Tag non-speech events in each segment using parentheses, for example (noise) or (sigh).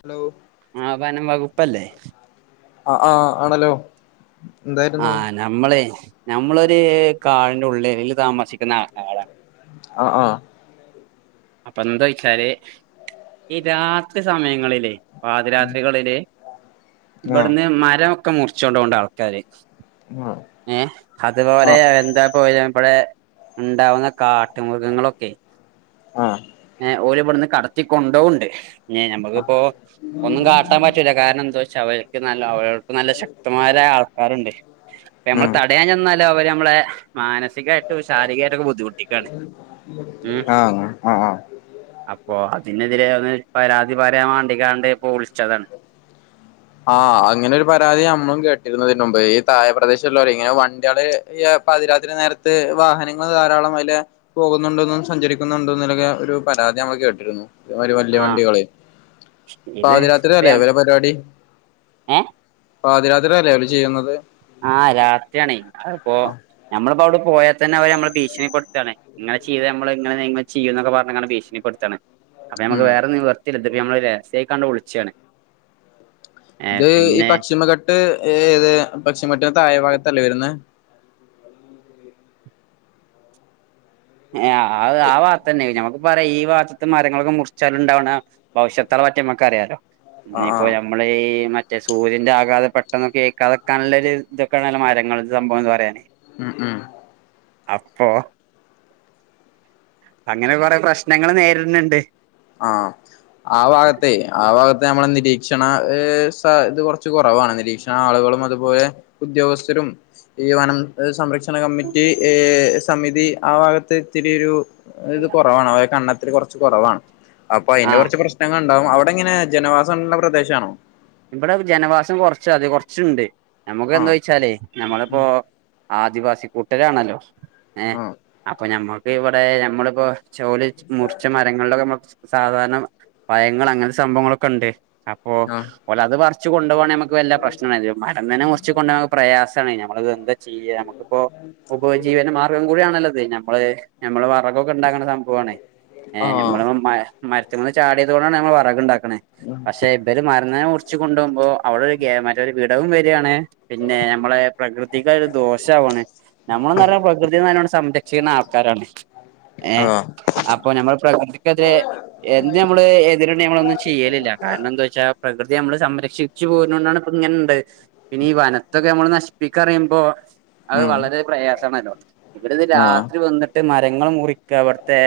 Hello ആഹ് വനം വകുപ്പല്ലേ ആ ആഹ് ആണല്ലോ എന്തായിരുന്നു ആഹ് നമ്മളെ നമ്മളൊരു കാടിന്റെ ഉള്ളേരിയേല് താമസിക്കുന്ന ആൾക്കാരാണ് ആഹ് ആഹ് അപ്പെന്തോയിച്ചാല് ഈ രാത്രി സമയങ്ങളില് പാതിരാത്രികളില് ആ ആ ആ ഇബട്ന്ന് മരൊക്കെ മുറിച്ചൊണ്ടോണ്ട് ആൾക്കാര് ഏ ആ അതുപോലെ എന്താ പോ ഇബടെ ഇണ്ടാവുന്ന കാ ട്ടു മൃഗങ്ങളൊക്കെ ആഹ് ഓല് ഇബട്ന്ന് കടത്തി കൊണ്ടോവ്ണ്ട് ഏ നമ്മക്കിപ്പോ ഒന്നും കാട്ടാൻ പറ്റൂല്ല കാരണം എന്തോയിച്ചാ അവര്ക്ക് നല്ല അവര്ക്ക് നല്ല ശക്തമായാ ആൾക്കാര്ണ്ട്. പ്പ നമ്മള് ഉം തടയാൻ ചെന്നാല് അവര് നമ്മളെ മാനസികായിട്ടും ശാരീരികായിട്ടൊക്കെ ബുദ്ധിമുട്ടിക്കാണ്. ആഹ് ആഹാ അപ്പോ അതിനെതിരെ ഒന്ന് പരാതി പറരാൻ വാണ്ടികാണ്ട് പ്പോ വിളിച്ചതാണ്. (inaudible) ആഹ് അങ്ങനെ ഒരു പരാതി നമ്മളും കേട്ടിരുന്നു ഇതിന്റെ മുമ്പ് ഈ താഴേ പ്രദേശല്ലോല്ല് ഇങ്ങനെ വണ്ടിയള് ഈ പാതിരാത്രി നേരത്ത് വാഹനങ്ങള് ധാരാളം അയിലെ പോകുന്നുണ്ടോെന്നും സഞ്ചരിക്കുന്നുണ്ടോ എന്നൊക്കെ ഒരു പരാതി നമ്മള് കേട്ടിരുന്നു ഒരു വലിയ ആഹ് വണ്ടികള് ഇത് പാതിരാ ഇപ്പ അല്ലേ ഇവരെ പരിപാടി ഏഹ് പാതിരാത്രില്ലെ അവല് ചെയ്യുന്നത്. ആഹ് രാത്രിയാണേ അ അപ്പോ ആ ഞമ്മള്പ്പോ അവിടെ പോയാൽ തന്നെ അവര് നമ്മളെ ഭീഷണിപ്പെടുത്താണേ ഇങ്ങനെ ചെയ്ത് നമ്മള് ഇങ്ങനെ ചെയ്യുംനക്കെ പറഞ്ഞ് കാണ്ട് ഭീണിപ്പെടുത്താണ്. അപ്പം ഞമ്മക്ക് ഉം വേറെ നിവർത്തില്ല ഇത് ഇപ്പം നമ്മള് രഹസ്യായികാണ്ട് വിളിച്ചാണ് ഏഹ് ഇത് ഈ പിന്നെ പക്ഷിമഘെട്ട് ഏത് പക്ഷിമെട്ടിന്റെ താഴെ ഭാഗത്തല്ലേ വരുന്ന ഏ ആ ആ വാ തന്നെ നമക്ക് പറയാ ഈ ഭാഗത്ത്ത്ത മരങ്ങളൊക്കെ മുറിച്ചാലുംണ്ടാവുന്ന ഭവിഷ്യത്താെള പറ്റി നമ്മുക്ക് അറിയാലോ ആഹ് ഇഞ്ഞിപ്പോ ആഹ് നമ്മൾ ഈ മറ്റേ സൂര്യന്റെ ആഘാത പെട്ടെന്ന് ഏക്കാതെക്കാനുള്ള ഒരു ഇതൊക്കെയണല്ല മരങ്ങൾ സംഭവം എന്ന് പറയാന് ഉം ഉം അപ്പോ അങ്ങനെ കൊറെേ പ്രശ്നങ്ങൾ നേരിട്ന്നുണ്ട്. ആഹ ആ ഭാഗത്തെ ആ ഭാഗത്ത് നമ്മള നിരീക്ഷണ ഇത് കുറച്ച് കുറവാണ് നിരീക്ഷണ ആളുകളും അതുപോലെ ഉദ്യോഗസ്ഥരും ഈ വനം സംരക്ഷണ കമ്മിറ്റി ഏ സമിതി ആഹ് ഭാഗത്തെ ഇത്തിരി രു ഇത് കുറവാണ് അവ കണ്ണത്തിൽ കുറച്ച് കുറവാണ് അപ്പൊ അയിന്റെ ആഹ് കുറച്ച് പ്രശ്നങ്ങ ഇണ്ടാവും അവടെ ഇങ്ങനെ ജനവാസം ഉള്ള പ്രദേശ ആണോ ഇവിടെ ജനവാസം കൊറച്ച അത് കൊറച്ച്ണ്ട് നമുക്ക് എന്താ ആഹ് വെച്ചാലേ നമ്മളിപ്പോ ആദിവാസി കൂട്ടരാണല്ലോ ഏ ആഹ് അപ്പൊ ഞമ്മക്ക് ഇവിടെ മ്മളിപ്പോ ചോലി മുറിച്ച മരങ്ങളിലൊക്കെ നമക്ക് സാധാരണ ഭയങ്ങൾ അങ്ങനെ സംഭവങ്ങളൊക്കെ ഇണ്ട് അപ്പൊ ഓല അത് പറ്ച്ച് കൊണ്ടു പോകണേ നമുക്ക് വല്ല പ്രശ്നം വർണില്ല മടങ്ങനെ മുറച്ച് കൊണ്ട പ്രയാസ (unintelligible) നമ്മത് എന്താ ചെയ്യ നമുക്കിപ്പോ ഉപജീവന മാർഗം കൂട ആണല്ലത് നമ്മള് നമ്മള് വറകൊക്കെ ഇണ്ടാക്ക്ണ സംഭവാണ് ഏ ആഹ് നമ്മള് മ മര്ത്തിമന്ന് ചാടിയതോണ്ടാണ് ഞമ്മൾ വറക്ക് ഇണ്ടാക്ക്ണ പക്ഷെ ഇബര് മർന്ന്നെ കു ച്ച് കൊണ്ടോബോ അവടെ ഒരു മറ്റൊരു വിടവും വരാണ് പിന്നെ നമ്മളെ പ്രകൃതിക്ക് അതൊരു ദോഷവാണ് നമ്മളന്ന് പറയ പ്രകൃതിനോട് സംരക്ഷിക്കുന്ന ആൾക്കാരാണ് ഏഹ് അതാ അപ്പൊ നമ്മൾ പ്രകൃതിക്കെതിരെ എന്ത് നമ്മള് എതി നമ്മളൊന്ന് ചെയ്യലില്ല കാരണം എന്താ വെച്ചാ പ്രകൃ നമ്മള് സംരക്ഷിച്ചു പോകുന്ന കൊണ്ടാണ് ഇപ്പ ഇങ്ങനെ ഇണ്ട പിന്നെ ഈ വനത്തൊക്കെ നമ്മൾ നശിപ്പിക്ക പറിമ്പോ അഹ് ഉം വളരെ പ്രയാസണല്ലോ ഇവിടെത് ആഹ് രാത്രി വന്ന് ട്ട് മരങ്ങളും മുറിക്ക ഇവട്ത്തെ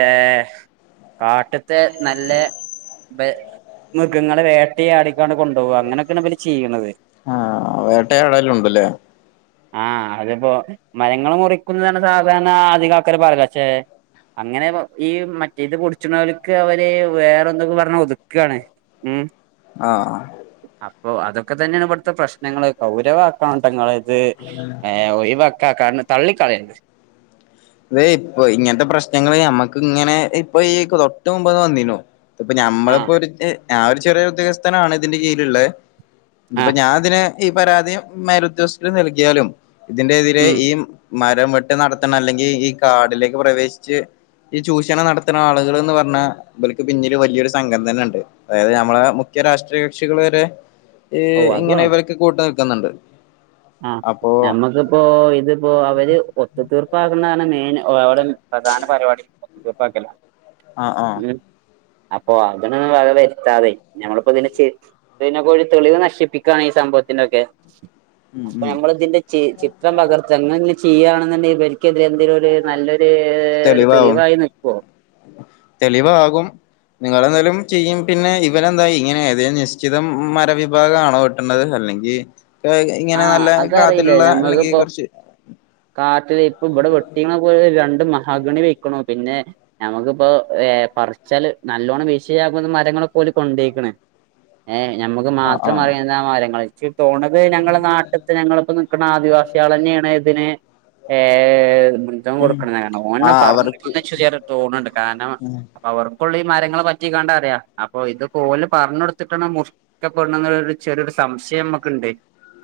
കാറ്റത്തെ നല്ല ബേ മൃഗങ്ങളെ വേട്ടയാടിക്കണ്ട് കൊണ്ടോവ അങ്ങനെക്കെനെ ഇഭല് ചെയ്യ്ണത് ആഹ് വേട്ടയാടാലും ഉണ്ടല്ലേ ആഹ് അതപ്പോ മരങ്ങള് മുറിക്കുന്നതാണ് സാധാരണ ആധികം ആർക്കലും (unintelligible) പക്ഷെ അങ്ങനെ ഈ മറ്റേ ത് പുടിച്ച് ണോല്ക്ക് അവര് വേറെ എന്തൊക്കെ പറഞ്ഞ് ഒതുക്കാണ് ഉം ആഹ് അപ്പൊ അതൊക്കെ തന്നെയാണ് ഇവിടുത്തെ പ്രശ്നങ്ങള് കൗരവ ആക്കണട്ടൊങ്ങള് ത് ഒയിവാക്ക കാരണം തള്ളിക്കളർത് ഇപ്പൊ ഇങ്ങനത്തെ പ്രശ്നങ്ങള് നമ്മക്ക് ഇങ്ങനെ ഇപ്പൊ ഈ ക്രോട്ട് മുമ്പ്ന്ന് വന്നീനു ഇത്പ്പ ആഹ് ഞമ്മളിപ്പോ ഒരു ഞാൻ ഒരു ചെറിയ ഉദ്യോഗസ്ഥനാണ് ഇതിന്റെ കീഴില്ള്ള ഇത് പ്പ ആഹ് ഞാൻ ഇതിനെ ഈ പരാതിം മരുത്സ്‌ന് നൽകിയാലും ഇതിന്റെ എതിരെ ഉം ഈ മരം വെട്ട് നടത്തണം അല്ലെങ്കിൽ ഈ കാടിലേക്ക് പ്രവേശിച്ച് ഈ ചൂർണ നടത്ത്ണ ആള്കൾ എന്ന് പർഞ്ഞാ ഭൽക്ക് പിന്നില് വലിയൊരു സംഘം തന്നെ ഇണ്ട് അതായത് നമ്മളെ മുഖ്യ രാഷ്ട്രയ കക്ഷികള് വരെ ഓ അത് ഇങ്ങനെ വേണ്ട ഇവർക്ക് കൂട്ടു നിക്ക്ന്ന്ണ്ട് ആഹ് നമ്മുക്കിപ്പോ ഇതിപ്പോ അവര് ഒത്തു തീർപ്പാക്കുന്നതാണ് മെയിൻ ഓര പ്രധാന പരിവാടി ഒത്ത്തീർപ്പാക്കല ആഹ് ആഹ് അപ്പൊ അതിന് വക വരുത്താതെ ഞമ്മളിപ്പോ ഇതിന്റെ ച്ച് ഇതിനെ ഒരു തെളിവ് നശിപ്പിക്കാണ് ഈ സംഭവത്തിന്റെക്കെ ഉം അപ്പൊ ഉം നമ്മൾ ഇതിന്റെ ചിത്രം പകർത്ത് ഇന്ന് ചെയ്യാണെന്നുണ്ടെങ്കി ഇവർക്ക് എതിരെ എന്തെങ്കിലു നല്ലൊര് ഒരു തെളിവാവും തെളിവായി നികൊ തെളിവാകും നിങ്ങളെന്തായാലും ചെയും പിന്നെ ഇവരെന്താ ഇങ്ങനെ ഏത നിശ്ചിത മരവിഭാഗ ആണോ അല്ലെങ്കിൽ ഇങ്ങനെ ആഹ് നല്ല അതറിയില്ല കാതൽള്ള അല്ലെങ്കി ഞമ്മക്കിപ്പോ കുറ്ച്ച് കാട്ടില് ഇപ്പം ഇവിടെ വെട്ടീപോല രണ്ട് മഹാഗണി പോയിക്ക്ണു പിന്നെ ഞമ്മക്കിപ്പോ ഏ പറിച്ചാല് നല്ലോണ്ണം ഭീഷണി യാകുന്ന മരങ്ങളൊക്കെ ഓൽ കൊണ്ടോയിക്ക്ണ് ഏഹ് ഞമക്ക് ആഹ് മാത്രം ആഹ് അറിയുന്ന മരങ്ങള് ച്ച് തോണത് ഞങ്ങള എല്ലാത്തിനും ഞങ്ങളപ്പോ നിക്കണ ആദിവാസികള തന്നെയാണ് ഇതിന് ഏ ഉം കൊടുക്കണം ന്നാ ഓന് ആഹ് അവർക്ക് പറഞ്ഞ്ക്ക്ണ് ചെ തോന്ന്ണ്ട് കാർണം ഉം അവർക്കുള്ളു ഈ മരങ്ങപറ്റികാണ്ടറിയാ അപ്പൊ ഇത് പോല് പറഞ്ഞൊടുത്തിട്ടാണ് മുറ് ക്കപ്പെടുന്നത് ന്ന്ള്ള ഒരു ചെറിയരു സംശയം നമുക്കുണ്ട്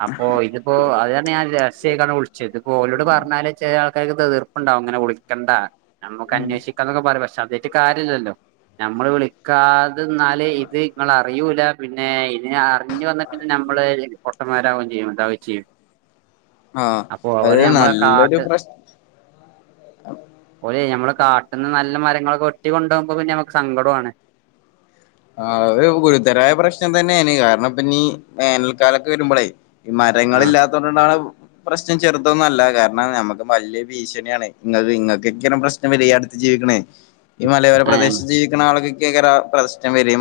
അപ്പോ ഇത് അപ്പൊ അതാണ് ഞാൻ രഹസ്യയിക്കാണ്ട് വിളിച്ചത് ഇത്പ്പോ ഓലോട് പറഞ്ഞാല് ചില ആൾക്കാർക്ക് എതീർപ്പുണ്ടാവും അങ്ങനെ വിളിക്കണ്ട ഞമ്മക്ക് ഉം അന്വേഷിക്കാ എന്നന്നൊക്കെ പറയും പക്ഷെ അതായിട്ട് കാര്യല്ലല്ലോ ഞമ്മള് വിളിക്കാതന്നാല് ഇത് ഇങ്ങൾ അറിയൂല പിന്നെ ഇത് അറിഞ്ഞു വന്നിട്ട് പിന്നെ നമ്മള് പൊട്ടന്മാരാവും ചെയ്യും എതാ ചെയ്യ ആഹ് അപ്പൊ അത് അവര് മ്മളെ നല്ലൊരു കാട്ട് പ്രശ് ഓലെ ഞമ്മളെ കാട്ട്ന്ന് നല്ല മരങ്ങളൊക്കെ വെട്ടി കൊണ്ടോവുമ്പോ പിന്നെ നമുക്ക് സങ്കടൂആണ് ആ ഗുരുതരായ പ്രശ്നം തന്നെയാണ് കാരണം പ്പം ഇനീ വേനൽക്കാലൊക്കെ വരുമ്പളെ മരങ്ങൾ ആഹ് ഇല്ലാതോണ്ട് ണ്ടാവ്ണ് പ്രശ്നം ചെറുതൊന്നല്ല കാരണം നമുക്ക് വലിയ ഭീഷണിയാണ് നിങ്ങ ഇങ്ങൾക്കൊക്കെയാണ് പ്രശ്നം വരിക അടുത്ത് ജീവിക്കണേ ഈ മലയോര ആഹ് പ്രദേശത്ത് ജീവിക്കുന്ന ആൾക്കൊക്കെകരം ആ പ്രശ്നം വര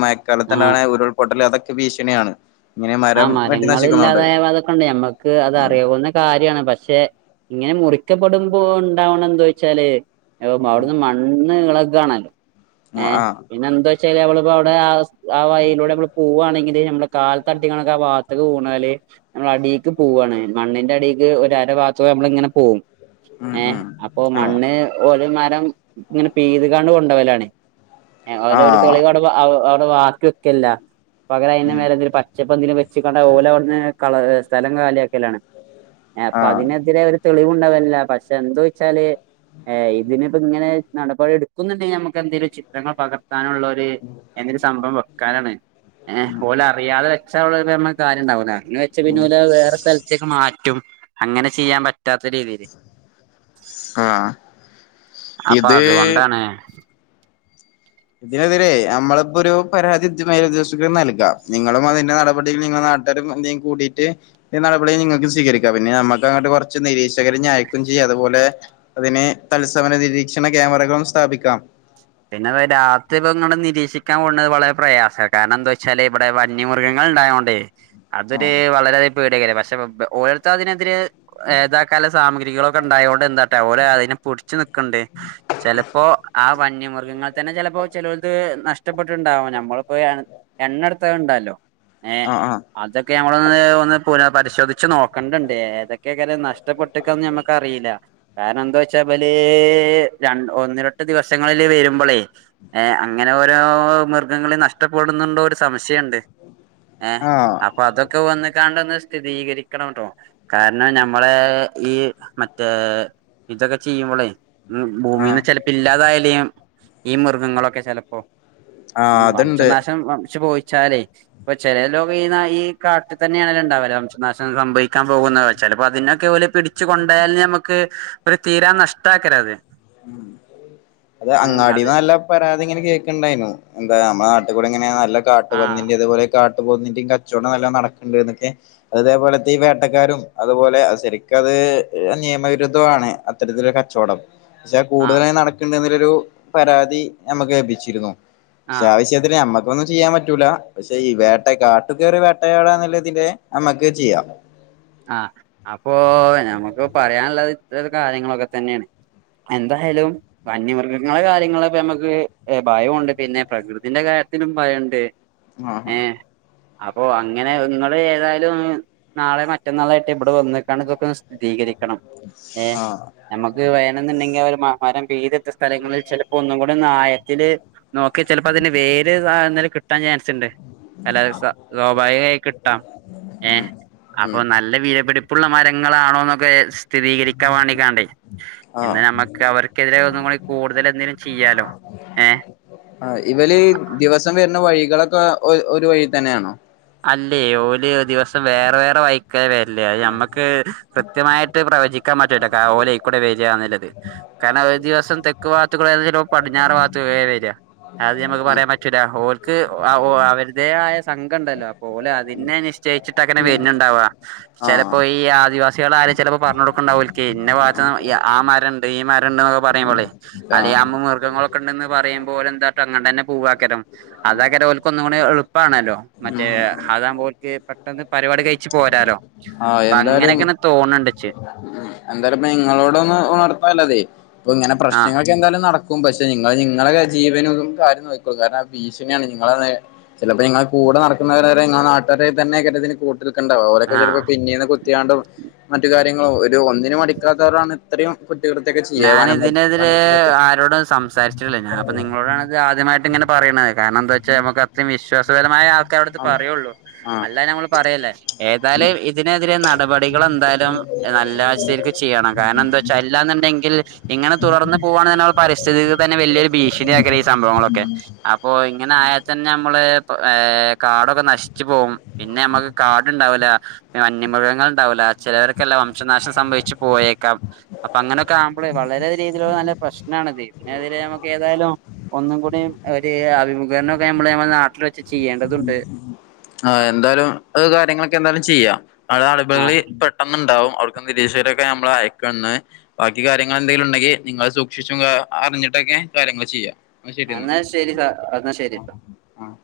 ആഹ് മയക്കാലത്ത്ണ്ടാവാണ ഉരുൾ പൊട്ടൽ അതൊക്കെ ഭീഷണിയാണ് ഇങ്ങനെ ആ മരം വെട്ടി മരങ്ങള് നശിക്കുന്നോണ്ട് ഇല്ലാതായതൊക്കെണ്ട് ഞമ്മക്ക് അത് ഉം അറിയാവുന്ന കാര്യണ് പക്ഷെ ഇങ്ങനെ മുറിക്കപ്പെടുമ്പോ ഉണ്ടാവണ എന്ത ചോച്ചാല് അവിടുന്ന് മണ് ഇളകാണല്ലോ ഉം ഏ ആഹ് പിന്നെ എന്താ വെച്ചൽ അവിടെ ആ വഴിയിലൂടെ പോവാണെങ്കില് നമ്മുടെ കാൽത്തട്ടിക്കണ്ട്ക്കെ ആവാത്ത്ക്ക് വീണാൽ നമ്മൾ അടിക്ക് പോവണ് മണ്ണിന്റെ അടിക്ക് ഒരര ഭാഗതൂടെ നമ്മൾ ഇങ്ങനെ പോവും ഉം ഏ ഉം അപ്പൊ ആഹ് മണ്ണ് ഓൽ മരം ഇങ്ങനെ പീ തുകാണ്ട് കൊണ്ടോലാണ് ഓൽ ഒരു ആഹ് തെളിവ് അവിടെ അവിടെ വാക്കി വേക്കെല്ല പകരം അതിൻ്റെ ഉം മേല എന്തലും പ ചപ്പോ എന്തേലും വെച്ചിക്കണ്ടെ ഓൽ അവിടന്ന് സ്ഥലം കാലി ആക്കലാണ് അപ്പൊ ആഹ് അതിനെതിരെ ഒരു തെളിവുണ്ടാവല്ല പക്ഷെ എന്ത വെച്ചാല് ഇതിനിപോ ഇങ്ങനെ നടപടി എടുക്കുന്നുണ്ടെങ്കിൽ നമുക്ക് എന്തെങ്കിലും ചിത്രങ്ങൾ പകർത്താനുള്ള ഒരു എന്തൊരു സംഭവം വെക്കാനാണ് ഏ ഓലറിയാതെ വെച്ച മ്മകാര്യണ്ടാവൂലെ അറിഞ്ഞ് വെച്ച പിന്നെ ഓൽ അത് വേറെ സ്ഥലത്തേക്കക്ക് മാറ്റ റ്റുംഅങ്ങനെ ചെയ്യാൻ പറ്റാത്ത രീതിയില് ആഹ് അപ്പൊ ഇത് അതുകൊണ്ടാണ് ഇതിനെതിരെ നമ്മളിപ്പോ ഒരു പരാതി ഉദ്യോഗസ്ഥർക്ക് നൽകാം നിങ്ങളും അതിന്റെ നടപടിയിൽ നിങ്ങൾ എന്തേലും കൂടിയിട്ട് ഈ നടപടി നിങ്ങൾക്ക് സ്വീകരിക്കാം പിന്നെ നമ്മുക്ക് അങ്ങോട്ട് കുറച്ച് നിരീക്ഷകരെ അയക്കയും ചെയ്യാം അതുപോലെ അതിന് തത്സമയ നിരീക്ഷണ ക്യാമറകളും സ്ഥാപിക്കാം പിന്നെ രാത്രി ഇപ്പ ഇങ്ങൾ നിരീക്ഷിക്കാൻ പോണത് വളരെ പ്രയാസമാണ് കാരണം എന്താ വെച്ചാല് ഇവിടെ വന്യമൃഗങ്ങൾ ഉണ്ടായോണ്ടേ അതൊരു ആഹ് വളരെയധികം പേടി ആകാരം പക്ഷെ ഓലെര്ത്ത് അതിനെതിരെ ഇതാക്കാൻളള സാമഗ്രികളൊക്കെ ഉണ്ടായോണ്ട് എന്താട്ട ഓര് അതിനെപുടിച്ചു നിക്ക്ണ്ട് ചെലപ്പോ ആ വന്യമൃ മൃഗങ്ങൾ തന്നെ ചിലപ്പോ ചിലോട്ത്തു നഷ്ടപ്പെട്ടണ്ടാവാം നമ്മളിപ്പോ എണ്ണ എടുത്ത ഇണ്ടാലൊ ഏഹ് ആഹ് ആഹ് അതൊക്കെ ഞമ്മളൊന്ന് ഒന്ന് പുന പരിശോധിച്ച് നോക്കണ്ടിണ്ട് ഏതൊക്കെ നഷ്ടപ്പെട്ടക്കന്ന് ഞമ്മക്കറീല കാരണം എന്താ വെച്ചാ ബല് ര ഒന്നരെട്ട് ദിവസങ്ങളില് വരുമ്പോളേ ഏ അങ്ങനെ ഓരോ മൃഗങ്ങളെ നഷ്ടപ്പെടുന്നുണ്ടോ ഒരു സംശയിണ്ട് ഏഹ് ആഹ് അപ്പൊ അതൊക്കെ വന്ന് കാണ്ടൊന്ന് സ്ഥിതീകരിക്കണം ട്ടൊ കാരണം ഞമ്മളെ ഈ മറ്റേ ഇതൊക്കെ ചെയ്യുമ്പോളേ ഉം ഭൂമിന്ന് ആഹ് ചെലപ്പോ ഇല്ലാതായാലിം ഈ മൃഗങ്ങളൊക്കെ ചെലപ്പോ ആഹ് ഉം അതുണ്ട് വംശനാശം വംശ പോയിച്ചാലേ അപ്പൊ ചില ലോം ഈ ഈ കാട്ടിൽ തന്നെ ഉണ്ടാവല് വംശനാശം സംഭവിക്കാൻ പോകുന്നത് വെച്ചാല് ചെലപ്പോ അതിനൊക്കെ ഓല് പിടിച്ചു കൊണ്ടായാൽ ഞമ്മക്ക് ഒരു തീരാ നഷ്ടക്കര അത് അത് അങ്ങാടി അതെ നല്ല പരാതി ഇങ്ങനെ കേൾക്ക്ണ്ടായിനു എന്താ നമ്മുടെ നാട്ടിൽ കൂടെ ഇങ്ങനെ നല്ല ആഹ് കാട്ടുപന്നിന്റെ ഇതുപോലെക്കെ കാട്ടു പോത്തിന്റെയും കച്ചവടം നല്ലോം നടക്കുന്നുണ്ട് ന്നൊക്കെ അതേപോലത്തെ ഈ വേട്ടക്കാരും അതുപോലെ ശരിക്കത് നിയമവിരുദ്ധണ് അത്തരത്തിരു കച്ചോടം പക്ഷെ ആഹ് കൂടുതലായി നടക്ക്ണ്ട്ന്നില്ലൊരു പരാതി നമ്മ കേപ്പിച്ചിരുന്നു പക്ഷെ ആഹ് ആ വിശ നമ്മക്കൊന്നും ചെയ്യാൻ പറ്റൂല പക്ഷെ ഈ വേട്ട കാട്ടുകേറി വേട്ടയാടാനില്ലാതിന്റെ നമ്മുക്ക് ചെയ്യാം ആഹ് അപ്പൊ നമുക്ക് പറയാനുള്ളത് ഇത്ര കാര്യങ്ങളൊക്കെ തന്നെണ് എന്തായാലും വന്യമൃഗങ്ങളെ കാര്യങ്ങളക്കെ നമുക്ക് ഭയണ്ട് പിന്നെ പ്രകൃതിന്റെ കാര്യത്തിലും ഭയണ്ട് ആഹ് ഏഹ് അപ്പോ അങ്ങനെ നിങ്ങള് ഏതായാലും നാളെയോ മ റ്റ നാളായിട്ട് ഇവിടെ വന്ന് കണക്കൊക്കെ ഒന്ന്‌ സ്ഥിതീകരിക്കണം ഏഹ് ആഹ് നമ്മക്ക് വേണെന്നുണ്ടെങ്കി അവര് മരം പിയ്തെടുത്ത സ്ഥലങ്ങളില് ചിലപ്പോ ഒന്നും കൂടി ഒന്നായത്തില് നമുക്ക് ചിലപ്പോ അതിന് വേര് താഴെന്ന് കിട്ടാൻ ചാൻസ്ണ്ട് അല്ല സോഭാവികായി കിട്ടാം ആഹ് ഏഹ് ഉം അപ്പൊ ഉം നല്ല വീലപിടിപ്പുള്ള മരങ്ങളാണോന്നൊക്കെ സ്ഥിരീകരിക്കാൻ വേണ്ടിക്കാണ്ടേ ഇന്ന് ആഹ് നമുക്ക് അവർക്കെതിരെ ഒന്നുംകൂടി കൂടുതൽ എന്തേലും ചെയ്യാലോ ഏഹ് ആഹ് ഇവല് ദിവസം വരുന്ന വഴികളൊക്കെ ഒരു വഴി തന്നെയാണോ? അല്ലേ ഓല് ദിവസം വേറെ വേറെ വൈ ക്ക വെരല് അത് ഞമ്മക്ക് കൃത്യമായിട്ട് പ്രവചി ക്കാൻ പറ്റൂല ഓലെക്കൂടെ വരിയാന്നില്ലത് കാരണം ഒരു ദിവസം തെ ക്കുവാത്തു കൂടെ വരുന്നത് ഓൻ പടിഞ്ഞാറ് വാത്ത്കൂടെയ വര് അത് ഞമുക്ക് പറയാൻ പറ്റൂല ഓർക്ക് അവരുടെ ആയ സം ണ്ടല്ലോ ഓല് അതിനെ നിശ്ചയിച്ചിട്ട് അങ്ങനെ വരുന്നുണ്ടാവാ ആഹ് ചിലപ്പോ ഈ ആദിവാസി സികൾ ആരെലും ചിലപ്പോ പറഞ്ഞഞ് കൊടുക്കണ്ടാവും ഒല്ക്ക് ഇന്ന വാത്ത ആ മരണ്ട് ഈ മരണ്ട് ഒക്കെ പറയുമ്പോളെ ആഹ് അല്യാമ്പോ മൃഗങ്ങളൊക്ക ഉണ്ടന്ന് പറയുമ്പോ ഓലെന്താട്ടോ അങ്ങട്ടെന്നെ പൂവാക്കരം അതൊക്കെലൊ ഓലക്ക് ഒന്നും കൂടിം എളുപ്പാണല്ലോ ഉം മറ്റേ ആതാവുമ്പോലക്ക് പെട്ടെന്ന് പരിപാടി കഴിച്ചു പോരാലോ ആഹ് അപ്പൊ അങ്ങനെക്കെണ് തോണ് ണ്ട് ച്ച് എന്തായാലപ്പ നിങ്ങളോട ഒന്നും ഉണർത്താ ലത് ഇപ്പൊ ഇങ്ങനെ ആഹ് പ്രശ്നങ്ങ എന്തായാലും നടക്കും പക്ഷെ നിങ്ങ നിങ്ങളുടെ ജീവനും കാര്യം നോക്കുള്ളൂ കാരണം ഭീഷണിയാണ് നിങ്ങള ചിലപ്പോ നിങ്ങൾ കൂടെ നടക്കുന്നവര നാട്ടുകാര തന്നെ കാരം ഇതിന് കു ൽക്കണ്ട ഓലെക്കെ ആഹ് ചിലപ്പോ പിന്നീട് കുത്തിയാണ്ടും മറ്റു കാര്യങ്ങളും ഒരു ഒന്നിന് മടിക്കാത്തവരാണ് ഇത്രയും കുറ്റകൃത്യൊക്കെ ചെയ്യ ഞാൻ വനം വകുപ്പ് ഇതിനെതിരെ വനത്തിലൊക്കെ ആരോടും സംസാരിച്ചിട്ടില്ല ഞാൻ ഇപ്പൊ നിങ്ങളോടാണ്ത് ആദ്യമായിട്ട് ഇങ്ങനെ പറയണത് കാരണം ന്താ ച്ചാൽ നമുക്ക് അത്രേം വിശ്വാസപരമായ അവിടുത്തെ പറയുള്ളൂ അല്ലാ ഞമ്മള് പറയല്ലേ ആഹ് ഏതായാലും ഇതിനെതിരെ നടപടികൾ എന്തായാലും നല്ല (unintelligible) ചെയ്യണം കാരണം എന്താച്ചാ അല്ലാന്നിണ്ടെങ്കി ഇങ്ങനെ തുടർന്ന് പോകാണ് ള്ള പരിസ്ഥിതിക്ക് തന്നെ വല്ല്യ ഭീഷണി ആ സംഭവങ്ങളൊക്കെ അപ്പോ ഇങ്ങനെ ആയാൽ തന്നെ നമ്മള് കാടൊക്കെ നഷി ച്ച് പോകും പിന്നെ നമ്മക്ക് കാടുണ്ടാവില്ല വന്യമൃഗങ്ങൾ ഉണ്ടാവില്ല ചിലവർക്കല്ല വംശനാശം സംഭവിച്ചു പോയേക്കാം അപ്പൊ അങ്ങനെ വളരെ രീതിയിലുള്ള നല്ല പ്രശ്നണിത് ഇതിനെ തീരെ നമുക്ക് ഏതായാലും ഒന്നും കൂടി ഒരു അത് മുകേനെ നമ്മള് നമ്മള നാട്ടിൽ വെച്ചി ആഹ് എന്തായാലും അത് കാര്യങ്ങളൊക്കെ എന്തായാലും ചെയ്യാം അവിടെ ആ അടിപളി പെ പെട്ടന്നുണ്ടാവും അവർക്ക് രസീത് ഒക്കെ നമ്മൾ അയക്കന്ന് ബാക്കി കാര്യങ്ങൾ എന്തെങ്കിലും ഉണ്ടെങ്കിൽ നിങ്ങൾ സൂക്ഷിച്ചും അറിഞ്ഞിട്ടൊക്കെ കാര്യങ്ങൾ ചെയ്യാം എന്നാ ശരി എന്നാ എന്നാൽ ശരി സ എന്നാ ആഹ് ശരിട്ടോ ആഹ്